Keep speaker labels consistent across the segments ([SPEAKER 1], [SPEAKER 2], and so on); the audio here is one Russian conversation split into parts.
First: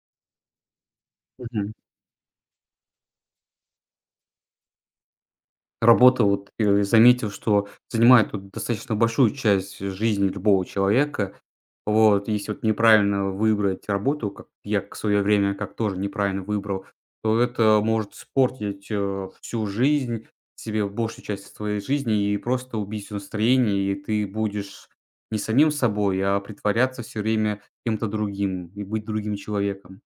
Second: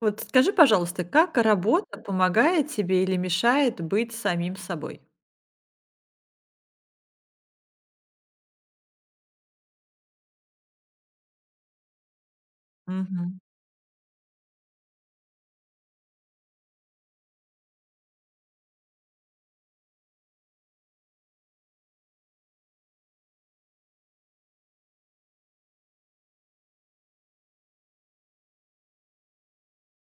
[SPEAKER 1] Вот скажи, пожалуйста, как
[SPEAKER 2] Мгм.
[SPEAKER 1] работа помогает тебе или мешает быть самим собой?
[SPEAKER 2] Работа, вот ты заметил, что занимает вот достаточно большую часть жизни любого человека. Вот, если вот неправильно
[SPEAKER 1] Мгм.
[SPEAKER 2] выбрать работу, как я к свое время как тоже неправильно выбрал, то это может испортить всю жизнь, себе большую часть твоей жизни и просто убить всё настроение, и ты будешь не самим собой, а притворяться все время кем-то другим и быть другим человеком.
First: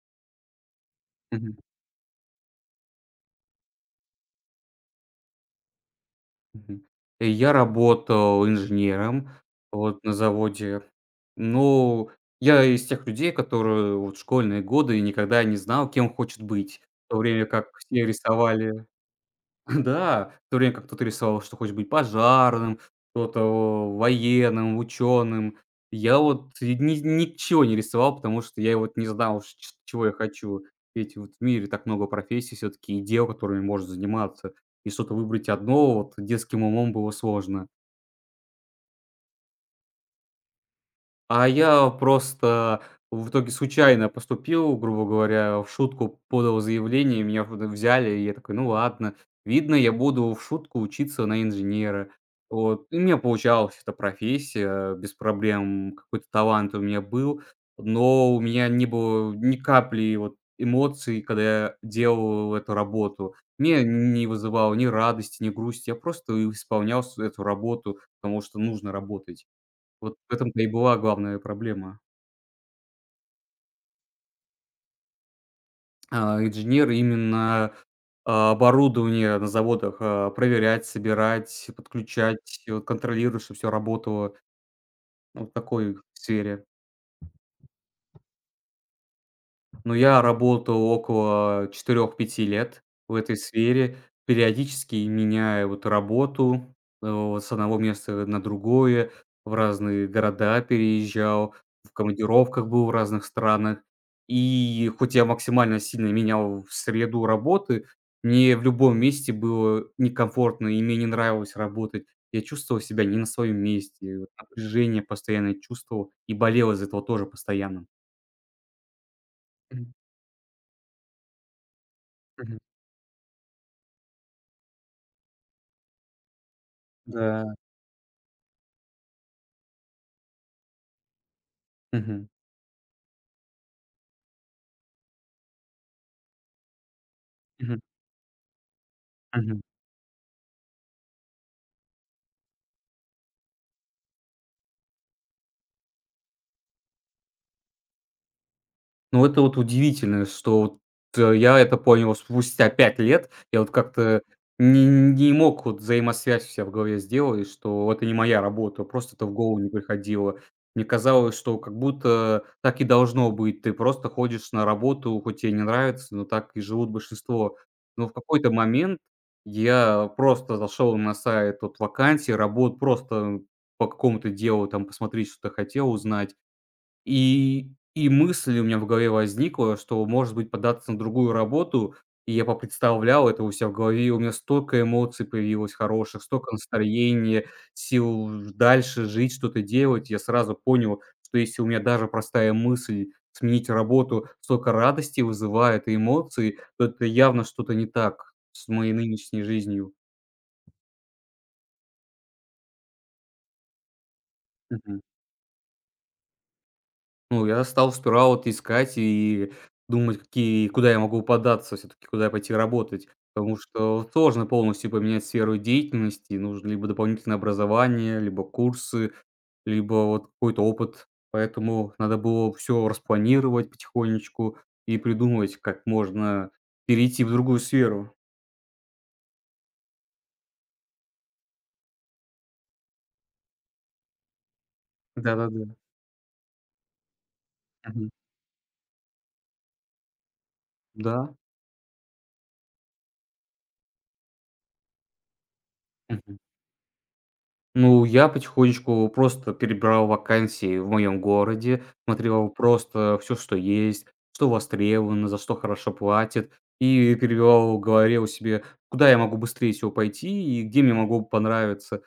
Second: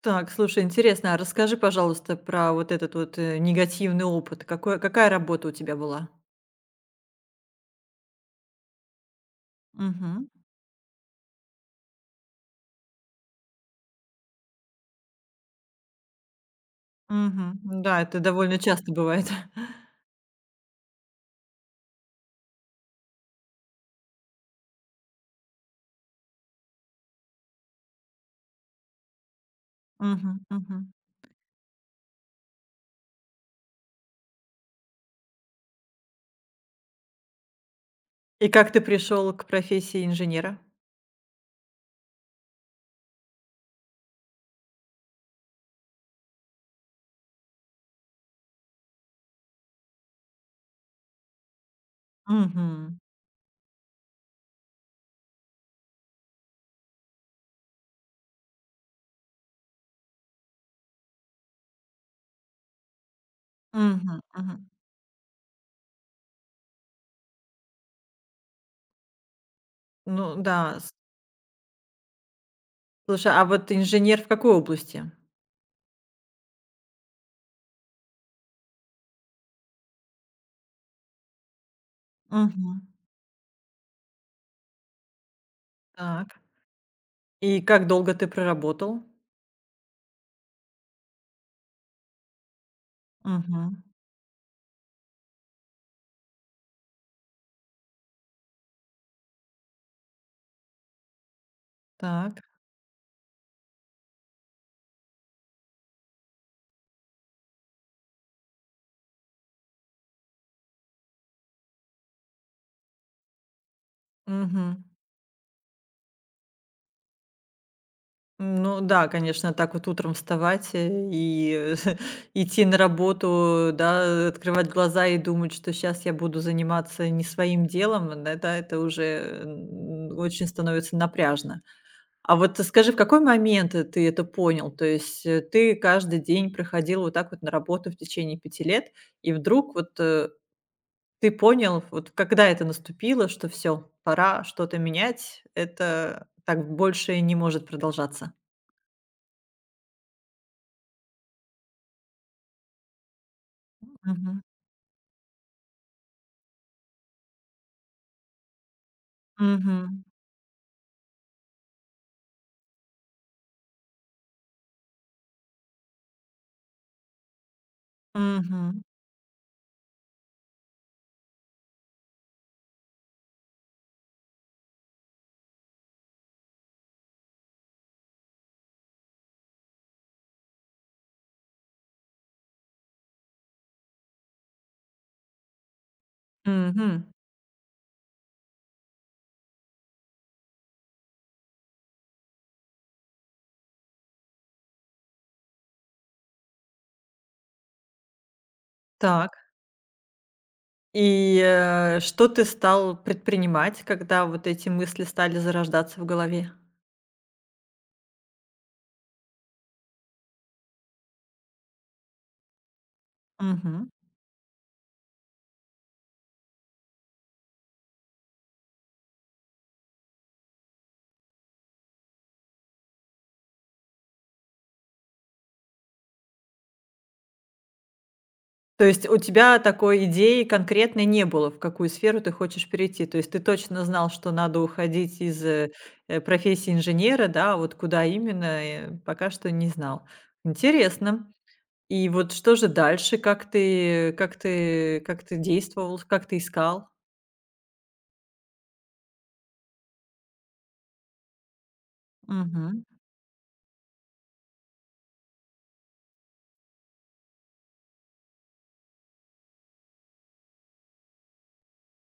[SPEAKER 1] Так, слушай, интересно, а расскажи, пожалуйста, про вот этот вот, негативный опыт. Какой какая работа у тебя была?
[SPEAKER 2] Мгм. Я работал инженером, вот, на
[SPEAKER 1] Мгм.
[SPEAKER 2] заводе. Ну, я из тех людей, которые вот в школьные годы никогда не знал, кем хочет быть. В то время
[SPEAKER 1] Мгм.
[SPEAKER 2] как
[SPEAKER 1] Да,
[SPEAKER 2] все
[SPEAKER 1] это довольно
[SPEAKER 2] рисовали
[SPEAKER 1] часто бывает.
[SPEAKER 2] да, в то время как кто-то рисовал, что хочет быть пожарным, кто-то военным, ученым. Я вот и ни ничего не рисовал, потому что я вот не знал, ш ч чего я
[SPEAKER 1] Мгм,
[SPEAKER 2] хочу.
[SPEAKER 1] мгм.
[SPEAKER 2] Ведь вот в мире так много профессий все таки и дел, которыми можно заниматься, и что-то выбрать одно вот детским умом было сложно.
[SPEAKER 1] И как ты пришел к профессии инженера?
[SPEAKER 2] А я просто в итоге случайно поступил, грубо говоря, в шутку подал заявление, меня взяли, и я такой, ну ладно, видно, я буду в шутку учиться на инженера. Вот. И
[SPEAKER 1] Мгм.
[SPEAKER 2] у меня получалась эта профессия, без проблем, какой-то талант у меня был, но у меня не было ни капли вот эмоций, когда я делал эту работу. Мне
[SPEAKER 1] Мгм,
[SPEAKER 2] не
[SPEAKER 1] мгм.
[SPEAKER 2] вызывало ни радости, ни грусти, я просто исполнял эту работу, потому что нужно работать. Вот в
[SPEAKER 1] Ну
[SPEAKER 2] этом-то и
[SPEAKER 1] да, с
[SPEAKER 2] была главная проблема.
[SPEAKER 1] слушай, а вот инженер в какой области?
[SPEAKER 2] А, инженеры именно, оборудование на заводах, проверять, собирать, подключать, и
[SPEAKER 1] Мгм.
[SPEAKER 2] вот контролировать, чтобы все работало. Вот в такой
[SPEAKER 1] Так.
[SPEAKER 2] сфере.
[SPEAKER 1] И как долго ты проработал?
[SPEAKER 2] Но я работал около 4 5 лет в этой
[SPEAKER 1] Мгм.
[SPEAKER 2] сфере, периодически меняя вот работу, вот с одного места на другое, в разные города переезжал, в
[SPEAKER 1] Так.
[SPEAKER 2] командировках был в разных странах. И хоть я максимально сильно менял в среду работы, мне в любом месте было некомфортно, и мне не нравилось работать. Я чувствовал себя не на своем месте, вот
[SPEAKER 1] Мгм.
[SPEAKER 2] напряжение постоянно чувствовал и болел из этого тоже постоянно.
[SPEAKER 1] Ну да, конечно, так вот
[SPEAKER 2] Мгм.
[SPEAKER 1] утром вставать, и
[SPEAKER 2] Мгм.
[SPEAKER 1] идти на работу, да, открывать глаза и думать, что сейчас я буду заниматься не
[SPEAKER 2] Да.
[SPEAKER 1] своим делом, н да, да, это уже, очень становится напряжно.
[SPEAKER 2] Мгм.
[SPEAKER 1] А вот скажи, в какой момент, ты это понял? То есть, ты каждый день проходил вот так вот на
[SPEAKER 2] Мгм.
[SPEAKER 1] работу в течение пяти лет, и
[SPEAKER 2] Мгм.
[SPEAKER 1] вдруг вот, ты понял, вот когда это наступило, что все пора что-то менять, это так больше не может продолжаться?
[SPEAKER 2] Ну, это вот удивительно, что вот, я это понял спустя 5 лет. Я вот как-то
[SPEAKER 1] Мгм.
[SPEAKER 2] не мог вот взаимосвязь у себя в голове сделать, что это не моя работа, просто это в голову не
[SPEAKER 1] Мгм.
[SPEAKER 2] приходило. Мне казалось, что как будто так и должно быть. Ты просто ходишь на работу, хоть тебе не нравится, но так и живут большинство. Но в какой-то
[SPEAKER 1] Мгм.
[SPEAKER 2] момент я просто зашел на сайт вот вакансий, работ, просто по какому-то делу там посмотреть, что-то хотел узнать. И мысль у меня в голове возникла, что, может быть, податься на другую работу. И я попредставлял это у себя в голове, и у меня столько эмоций появилось хороших, столько
[SPEAKER 1] Мгм.
[SPEAKER 2] настроения, сил ж дальше жить, что-то делать. Я сразу понял, что если у меня даже простая мысль сменить работу столько радости вызывает и эмоций, то это явно что-то не так с моей
[SPEAKER 1] Так.
[SPEAKER 2] нынешней жизнью.
[SPEAKER 1] И, что ты стал предпринимать, когда вот эти мысли стали зарождаться в голове?
[SPEAKER 2] Ну, я стал сперва вот искать и думать, какие куда я могу податься все таки куда пойти работать. Потому
[SPEAKER 1] Мгм.
[SPEAKER 2] что сложно полностью поменять сферу деятельности. Нужно либо дополнительное образование, либо курсы, либо вот какой-то опыт. Поэтому надо было все распланировать потихонечку и придумывать, как можно перейти в другую сферу.
[SPEAKER 1] То есть у тебя такой идеи конкретной не было, в какую сферу ты хочешь перейти? То есть ты точно знал, что надо уходить из,
[SPEAKER 2] Да-да-да.
[SPEAKER 1] профессии инженера, да, а вот куда
[SPEAKER 2] Мгм.
[SPEAKER 1] именно, пока что не знал. Интересно.
[SPEAKER 2] Да.
[SPEAKER 1] И вот что же дальше? Как ты действовал, как ты искал?
[SPEAKER 2] Ну, я потихонечку просто перебирал вакансии в моем городе, смотрел
[SPEAKER 1] Мгм.
[SPEAKER 2] просто все, что есть, что востребовано, за что хорошо платят, и перебивал в голове у себе, куда я могу быстрее всего пойти и где мне могло бы понравиться.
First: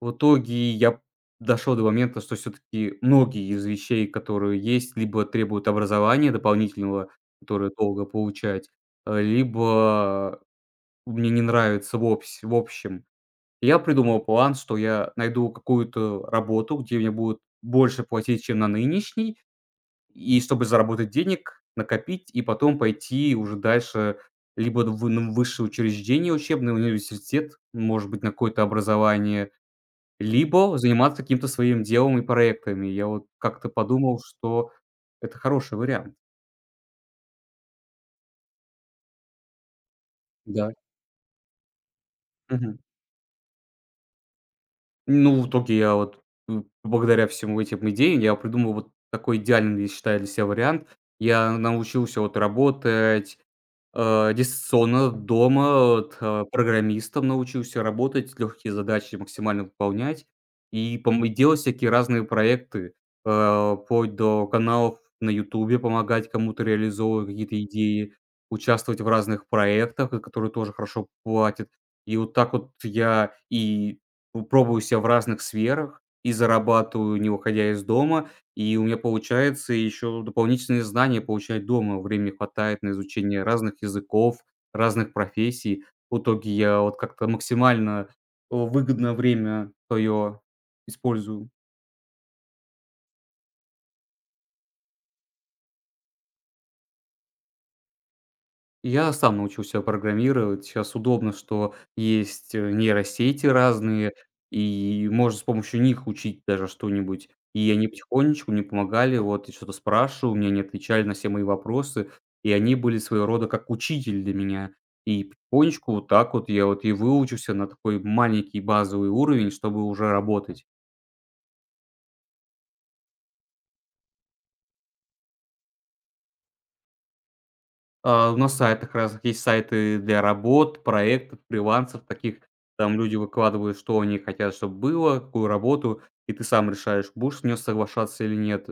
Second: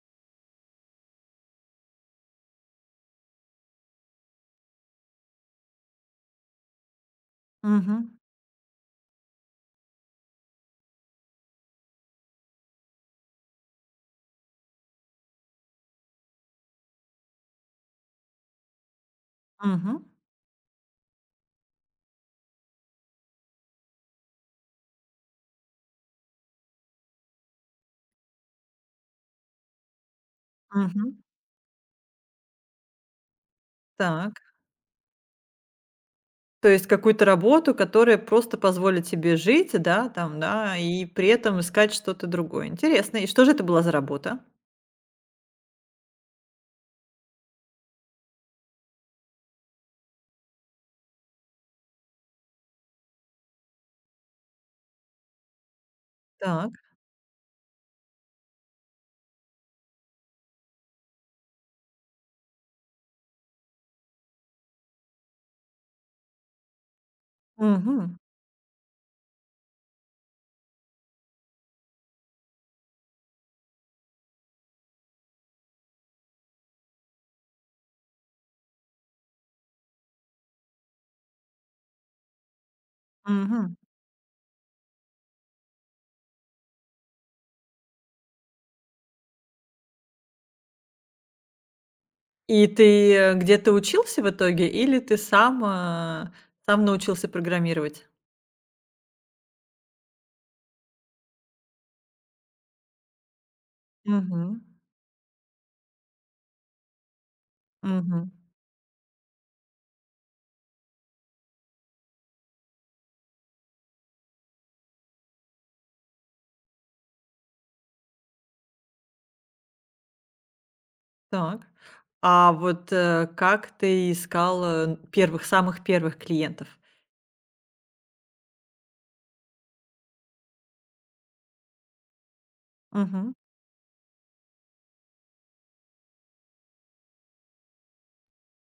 [SPEAKER 2] В итоге я дошел до момента, что все таки многие из вещей, которые есть, либо требуют образования дополнительного, которое долго
[SPEAKER 1] Мгм.
[SPEAKER 2] получать, либо мне не нравится в общем. Я придумал план, что я найду какую-то работу, где мне будут больше платить, чем на нынешней,
[SPEAKER 1] Мгм.
[SPEAKER 2] и чтобы заработать денег, накопить и потом пойти уже дальше либо в ну, высшее учреждение учебное, университет, может быть, на какое-то образование, либо
[SPEAKER 1] Мгм.
[SPEAKER 2] заниматься каким-то своим делом и проектами. Я вот как-то подумал,
[SPEAKER 1] Так.
[SPEAKER 2] что это хороший вариант.
[SPEAKER 1] То есть какую-то работу, которая просто позволит тебе жить, да, там,
[SPEAKER 2] Да.
[SPEAKER 1] да, и при этом искать что-то другое. Интересно. И что же это была за работа?
[SPEAKER 2] Ну, в итоге я вот, благодаря всему этим идеям, я придумал вот такой идеальный, я считаю, для себя вариант. Я научился вот работать, дистанционно дома, вот,
[SPEAKER 1] Так.
[SPEAKER 2] программистом научился работать, легкие задачи максимально выполнять и пом и делать всякие разные проекты, вплоть до каналов на "Ютубе", помогать кому-то реализовывать какие-то идеи,
[SPEAKER 1] Мгм.
[SPEAKER 2] участвовать в разных проектах, которые тоже хорошо платят. И вот так вот я и пробую себя в разных сферах и зарабатываю, не выходя из дома. И у меня получается еще дополнительные знания получать дома. Времени хватает на изучение
[SPEAKER 1] Мгм.
[SPEAKER 2] разных языков, разных профессий. В итоге я вот как-то максимально, выгодно время свое использую.
[SPEAKER 1] И ты, где-то учился в итоге или ты сам научился программировать?
[SPEAKER 2] Я сам научился программировать. Сейчас удобно, что есть, нейросети разные,
[SPEAKER 1] Мгм.
[SPEAKER 2] и можно с помощью них учить даже что-нибудь. И они
[SPEAKER 1] Мгм.
[SPEAKER 2] потихонечку мне помогали, вот, я что-то спрашивал, мне они отвечали на все мои вопросы, и они были своего рода как учитель для меня. И потихонечку вот так вот я вот и выучился на такой маленький базовый уровень, чтобы уже работать.
[SPEAKER 1] Так. А вот, как ты искал, первых, самых первых клиентов?
[SPEAKER 2] А, на сайтах разных есть сайты для работ, проектов, фрилансов таких. Там люди
[SPEAKER 1] Мгм.
[SPEAKER 2] выкладывают, что они хотят, чтобы было, какую работу, и ты сам решаешь, будешь с неё соглашаться или нет.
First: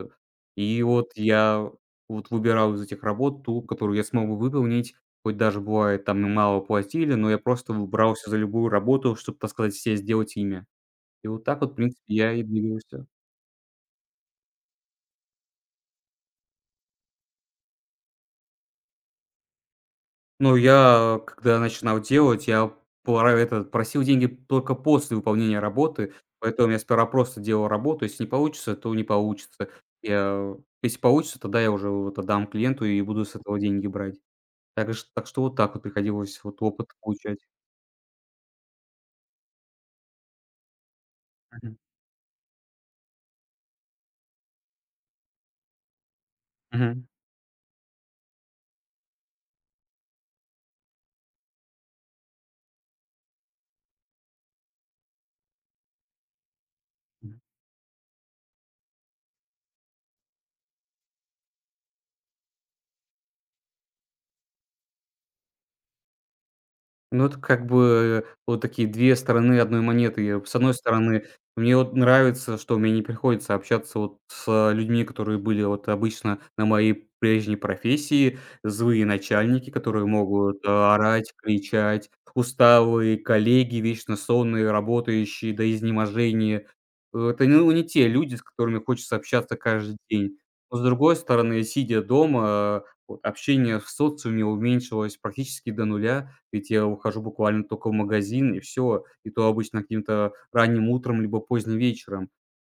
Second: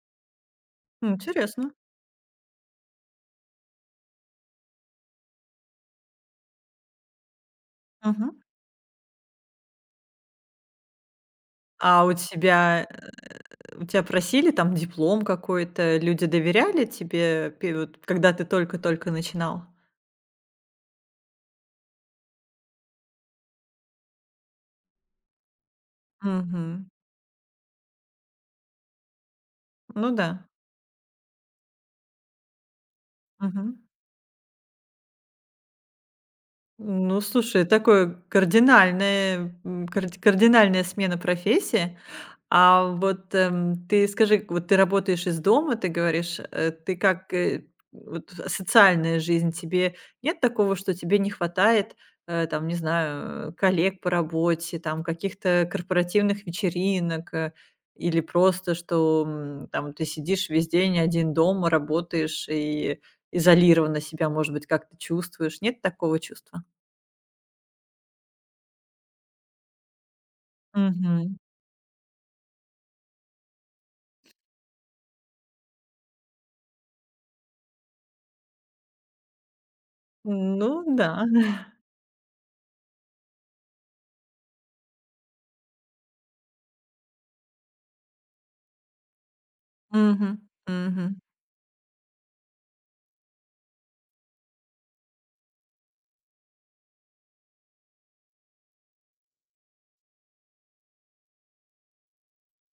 [SPEAKER 2] И вот я
[SPEAKER 1] Интересно.
[SPEAKER 2] вот выбирал из этих работ ту, которую я смогу выполнить. Хоть даже бывает, там и мало платили, но я просто в брался
[SPEAKER 1] Мгм.
[SPEAKER 2] за любую работу, чтобы, так сказать, себе сделать имя. И вот так вот, в
[SPEAKER 1] А
[SPEAKER 2] принципе,
[SPEAKER 1] у
[SPEAKER 2] я и
[SPEAKER 1] тебя
[SPEAKER 2] двигался.
[SPEAKER 1] У тебя просили там диплом какой-то? Люди доверяли тебе, пе вот когда ты только-только начинал?
[SPEAKER 2] Ну, я, когда начинал делать, я пора это просил деньги только после выполнения работы, поэтому я
[SPEAKER 1] Мгм.
[SPEAKER 2] сперва просто делал работу. Если не получится, то не получится.
[SPEAKER 1] Ну да.
[SPEAKER 2] Я если получится, тогда я уже вот отдам клиенту и буду с этого
[SPEAKER 1] Мгм.
[SPEAKER 2] деньги брать. Так что вот так вот приходилось вот опыт
[SPEAKER 1] Ну,
[SPEAKER 2] получать.
[SPEAKER 1] слушай, такое кардинальное, кардинальная смена
[SPEAKER 2] Мгм.
[SPEAKER 1] профессии. А вот, ты скажи, вот ты работаешь из дома, ты говоришь, ты
[SPEAKER 2] Мгм.
[SPEAKER 1] вот социальная жизнь, тебе нет такого, что тебе не хватает, там, не знаю, коллег по работе, там, каких-то корпоративных вечеринок, или просто, что, там ты сидишь весь день один дома, работаешь и изолированно себя, может быть, как-то чувствуешь? Нет такого чувства?
[SPEAKER 2] Ну, это как бы вот такие 2 стороны одной монеты. Я, вот, с одной стороны,
[SPEAKER 1] Мгм.
[SPEAKER 2] мне вот нравится, что мне не приходится общаться вот с людьми, которые были вот обычно на моей прежней профессии. Злые начальники, которые могут
[SPEAKER 1] Ну да.
[SPEAKER 2] орать, кричать, усталые коллеги, вечно сонные, работающие до изнеможения. Это, ну, не те люди, с которыми хочется общаться каждый
[SPEAKER 1] Мгм.
[SPEAKER 2] день. Но, с другой
[SPEAKER 1] Мгм.
[SPEAKER 2] стороны, сидя дома, вот общение в социуме уменьшилось практически до нуля, ведь я ухожу буквально только в магазин, и все. И то обычно каким-то ранним утром либо поздним вечером.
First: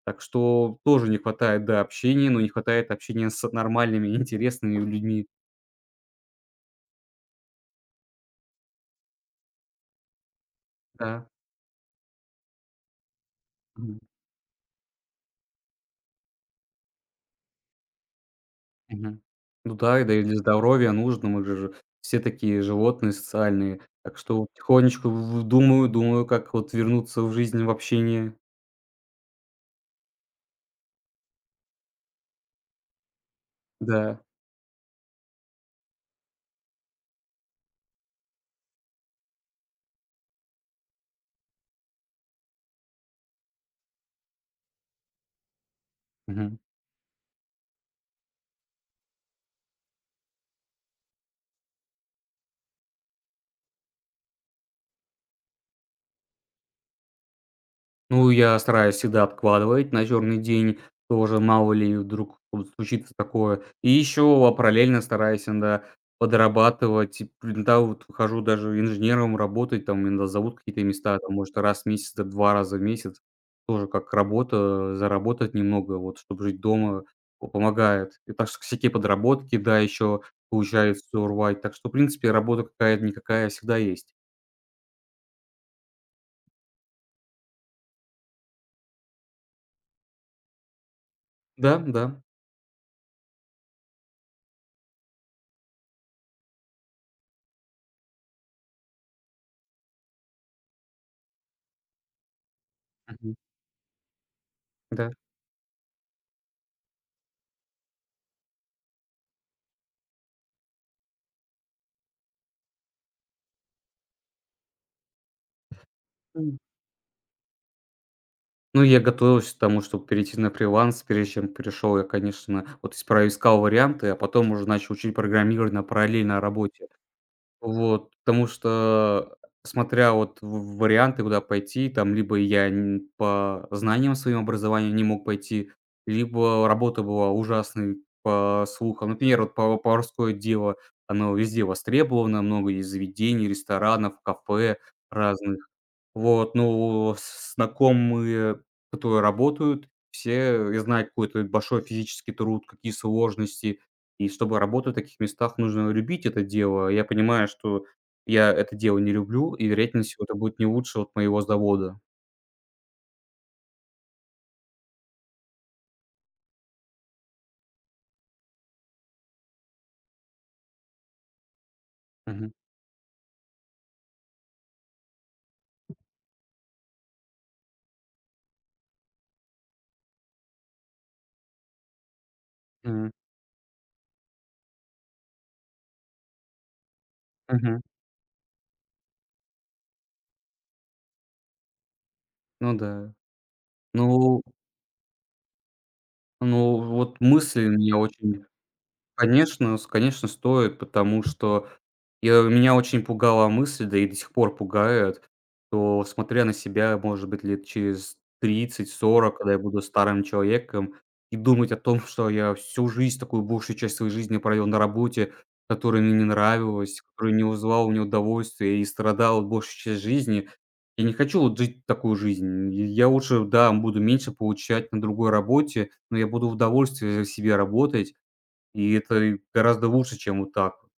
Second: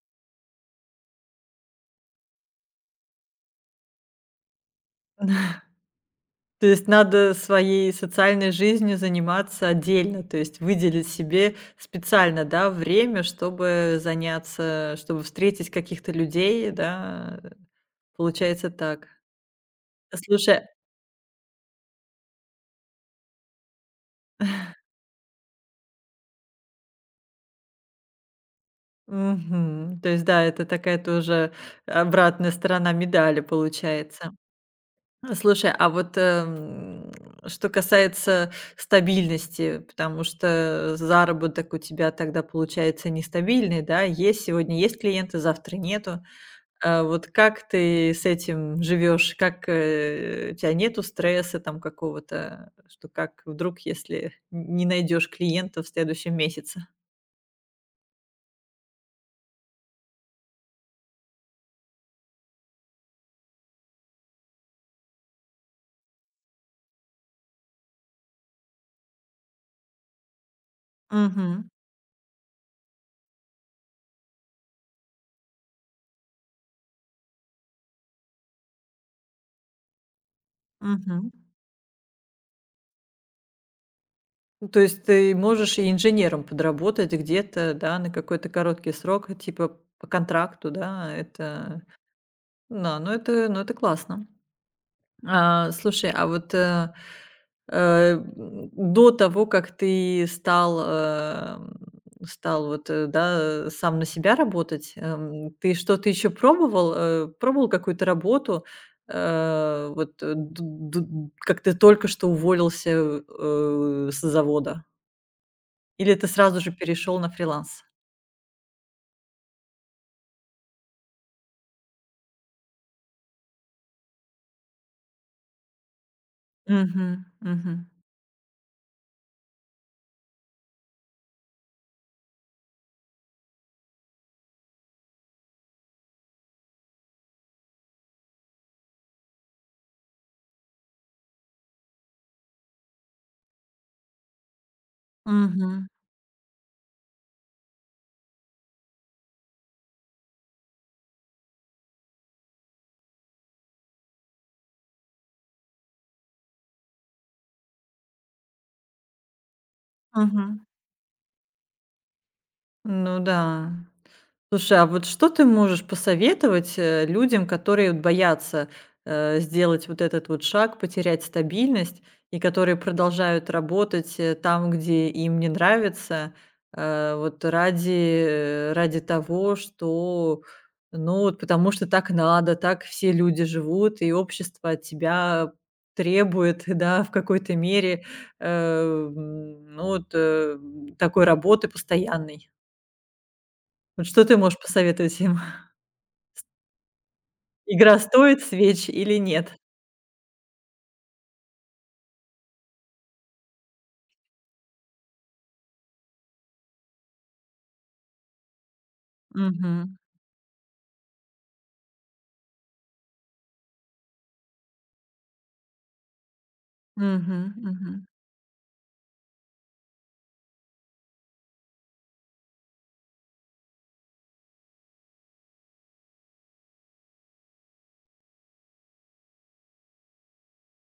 [SPEAKER 2] Так что тоже не хватает, да, общения, но не хватает общения с нормальными, интересными людьми.
[SPEAKER 1] То есть надо своей социальной жизнью заниматься отдельно, то есть выделить
[SPEAKER 2] Да.
[SPEAKER 1] себе специально, да, время, чтобы
[SPEAKER 2] Мгм.
[SPEAKER 1] заняться, чтобы встретить каких-то людей, да. Получается так.
[SPEAKER 2] Мгм. Ну да, и да и для
[SPEAKER 1] Слушай,
[SPEAKER 2] здоровья нужно. Мы же все такие животные социальные. Так что потихонечку в думаю, как вот вернуться в жизнь, в общение.
[SPEAKER 1] мгм, то есть, да, это такая тоже обратная сторона медали
[SPEAKER 2] Да.
[SPEAKER 1] получается. Слушай, а вот, что касается стабильности, потому что заработок у тебя тогда получается нестабильный, да? Есть сегодня есть клиенты, завтра нету.
[SPEAKER 2] Мгм.
[SPEAKER 1] А вот как ты с этим живешь? У тебя нету стресса там какого-то, что как вдруг, если не найдешь клиента в следующем месяце?
[SPEAKER 2] Ну, я стараюсь всегда откладывать на черный день, тоже мало ли вдруг вот случится такое. И еще параллельно стараюсь иногда подрабатывать, и иногда вот хожу даже инженером работать, там иногда зовут какие-то места, там, может,
[SPEAKER 1] Мгм.
[SPEAKER 2] раз в месяц, да 2 раза в месяц, тоже как работа, заработать немного, вот, чтобы жить дома, помогает. И так что всякие подработки, да, еще получается урвать. Так что, в принципе, работа какая-никакая всегда есть.
[SPEAKER 1] Ну, то есть ты можешь и инженером подработать где-то, да, на какой-то короткий срок, типа по контракту, да,
[SPEAKER 2] Да,
[SPEAKER 1] это,
[SPEAKER 2] да.
[SPEAKER 1] да, ну это классно. Слушай, а вот до того, как ты стал, стал вот,
[SPEAKER 2] Мгм.
[SPEAKER 1] сам на себя работать,
[SPEAKER 2] Да.
[SPEAKER 1] ты что-то еще пробовал, пробовал какую-то работу, э, вот э, д- как ты только что уволился с завода? Или ты сразу же перешел на фриланс?
[SPEAKER 2] Ну, я готовился к тому, чтобы перейти на фриланс. Прежде чем перешел, я, конечно, вот с искал варианты, а потом уже начал учить программирование на параллельной работе.
[SPEAKER 1] Мгм, мгм,
[SPEAKER 2] Вот, потому что, смотря вот в варианты, куда пойти, там либо я н по знаниям, своим образованию не мог пойти, либо работа была ужасной по слухам. Например, вот поварское дело, оно везде востребовано, много есть заведений, ресторанов, кафе разных.
[SPEAKER 1] мгм,
[SPEAKER 2] Вот, ну, с знакомые, которые работают, все, я знаю, какой-то большой физический труд, какие сложности. И чтобы работать в таких местах, нужно любить это дело. Я понимаю, что я это дело не люблю, и, вероятнее всего, это будет
[SPEAKER 1] мгм.
[SPEAKER 2] не лучше от моего завода.
[SPEAKER 1] Ну да. Слушай, а вот что ты можешь посоветовать, людям, которые вот боятся, сделать вот этот вот шаг, потерять стабильность и
[SPEAKER 2] Мгм.
[SPEAKER 1] которые продолжают работать, там, где им не нравится, э, вот ради э, ради того, что, ну, вот потому что так надо, так
[SPEAKER 2] Мгм.
[SPEAKER 1] все люди живут, и общество от тебя требует, да, в какой-то
[SPEAKER 2] Мгм.
[SPEAKER 1] мере, эм, ну, вот, э, такой работы постоянной.
[SPEAKER 2] Ну да.
[SPEAKER 1] Вот что ты
[SPEAKER 2] Ну
[SPEAKER 1] можешь посоветовать им?
[SPEAKER 2] ну, вот мысли меня
[SPEAKER 1] Игра стоит
[SPEAKER 2] очень
[SPEAKER 1] свеч или нет?
[SPEAKER 2] конечно с конечно, стоит, потому что Я меня очень пугала мысль, да и до сих пор пугает, что, смотря на себя, может быть, лет через 30-40, когда я буду
[SPEAKER 1] Мгм.
[SPEAKER 2] старым человеком, и думать о том, что я всю жизнь, такую большую часть своей жизни провел на работе, которая мне не нравилась, которая
[SPEAKER 1] Мгм.
[SPEAKER 2] не вызывала у
[SPEAKER 1] Мгм.
[SPEAKER 2] меня удовольствия и страдал большую часть жизни. Я не хочу вот жить такую жизнь. И я лучше, да, буду меньше получать на другой работе, но я буду в удовольствие себе работать, и это гораздо лучше, чем вот так. Вот,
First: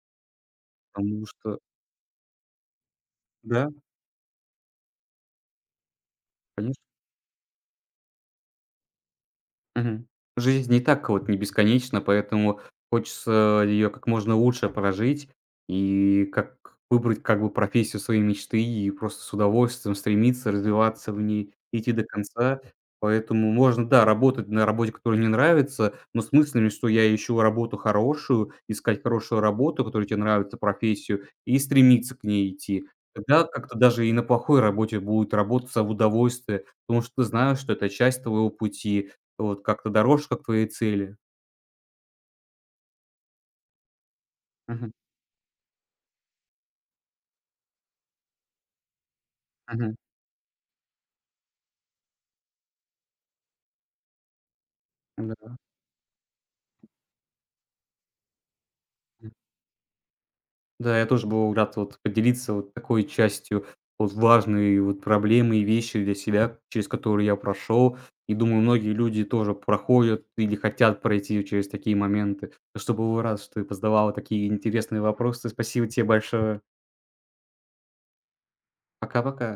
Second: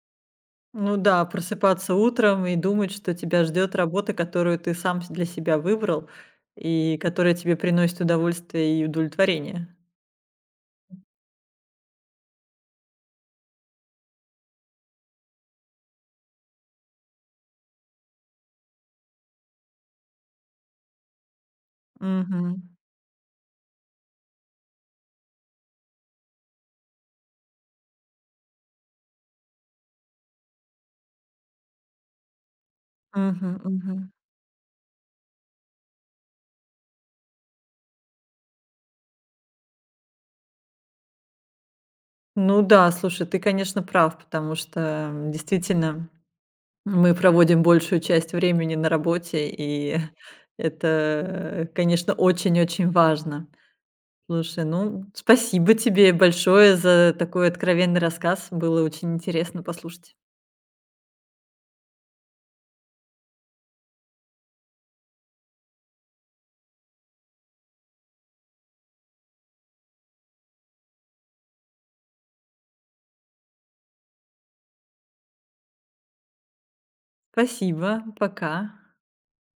[SPEAKER 1] Ну да,
[SPEAKER 2] потому что
[SPEAKER 1] просыпаться утром и думать, что тебя
[SPEAKER 2] да.
[SPEAKER 1] ждет работа, которую ты сам с для себя выбрал
[SPEAKER 2] Конечно.
[SPEAKER 1] и которая тебе приносит удовольствие и удовлетворение.
[SPEAKER 2] Мгм. Жизнь не так вот не бесконечна, поэтому хочется ее как можно лучше прожить и как выбрать как бы профессию своей мечты и просто с удовольствием стремиться развиваться в ней, идти до конца.
[SPEAKER 1] Мгм.
[SPEAKER 2] Поэтому можно, да, работать на работе, которая не нравится, но с мыслями, что я ищу работу хорошую, искать хорошую работу, которая тебе нравится, профессию, и стремиться к ней идти. Тогда
[SPEAKER 1] Мгм.
[SPEAKER 2] как-то
[SPEAKER 1] Мгм.
[SPEAKER 2] даже и на плохой работе будет работаться в удовольствие, потому что ты знаешь, что это часть твоего пути, вот как-то дороже, как твоей цели.
[SPEAKER 1] Ну да, слушай, ты, конечно, прав, потому что,
[SPEAKER 2] Мгм,
[SPEAKER 1] действительно, мы проводим большую часть времени на работе,
[SPEAKER 2] мгм.
[SPEAKER 1] и это, конечно, очень-очень важно. Слушай, ну,
[SPEAKER 2] Да,
[SPEAKER 1] спасибо тебе большое за такой откровенный рассказ. Было очень
[SPEAKER 2] м.
[SPEAKER 1] интересно послушать.
[SPEAKER 2] Да, я тоже был рад вот поделиться вот такой частью вот важной вот проблемы и вещи для себя, через которые я прошел. И думаю, многие люди тоже проходят или хотят пройти через такие моменты. Так что был рад, что ты позадавала такие интересные вопросы. Спасибо тебе большое.
[SPEAKER 1] Спасибо, пока.
[SPEAKER 2] Пока-пока.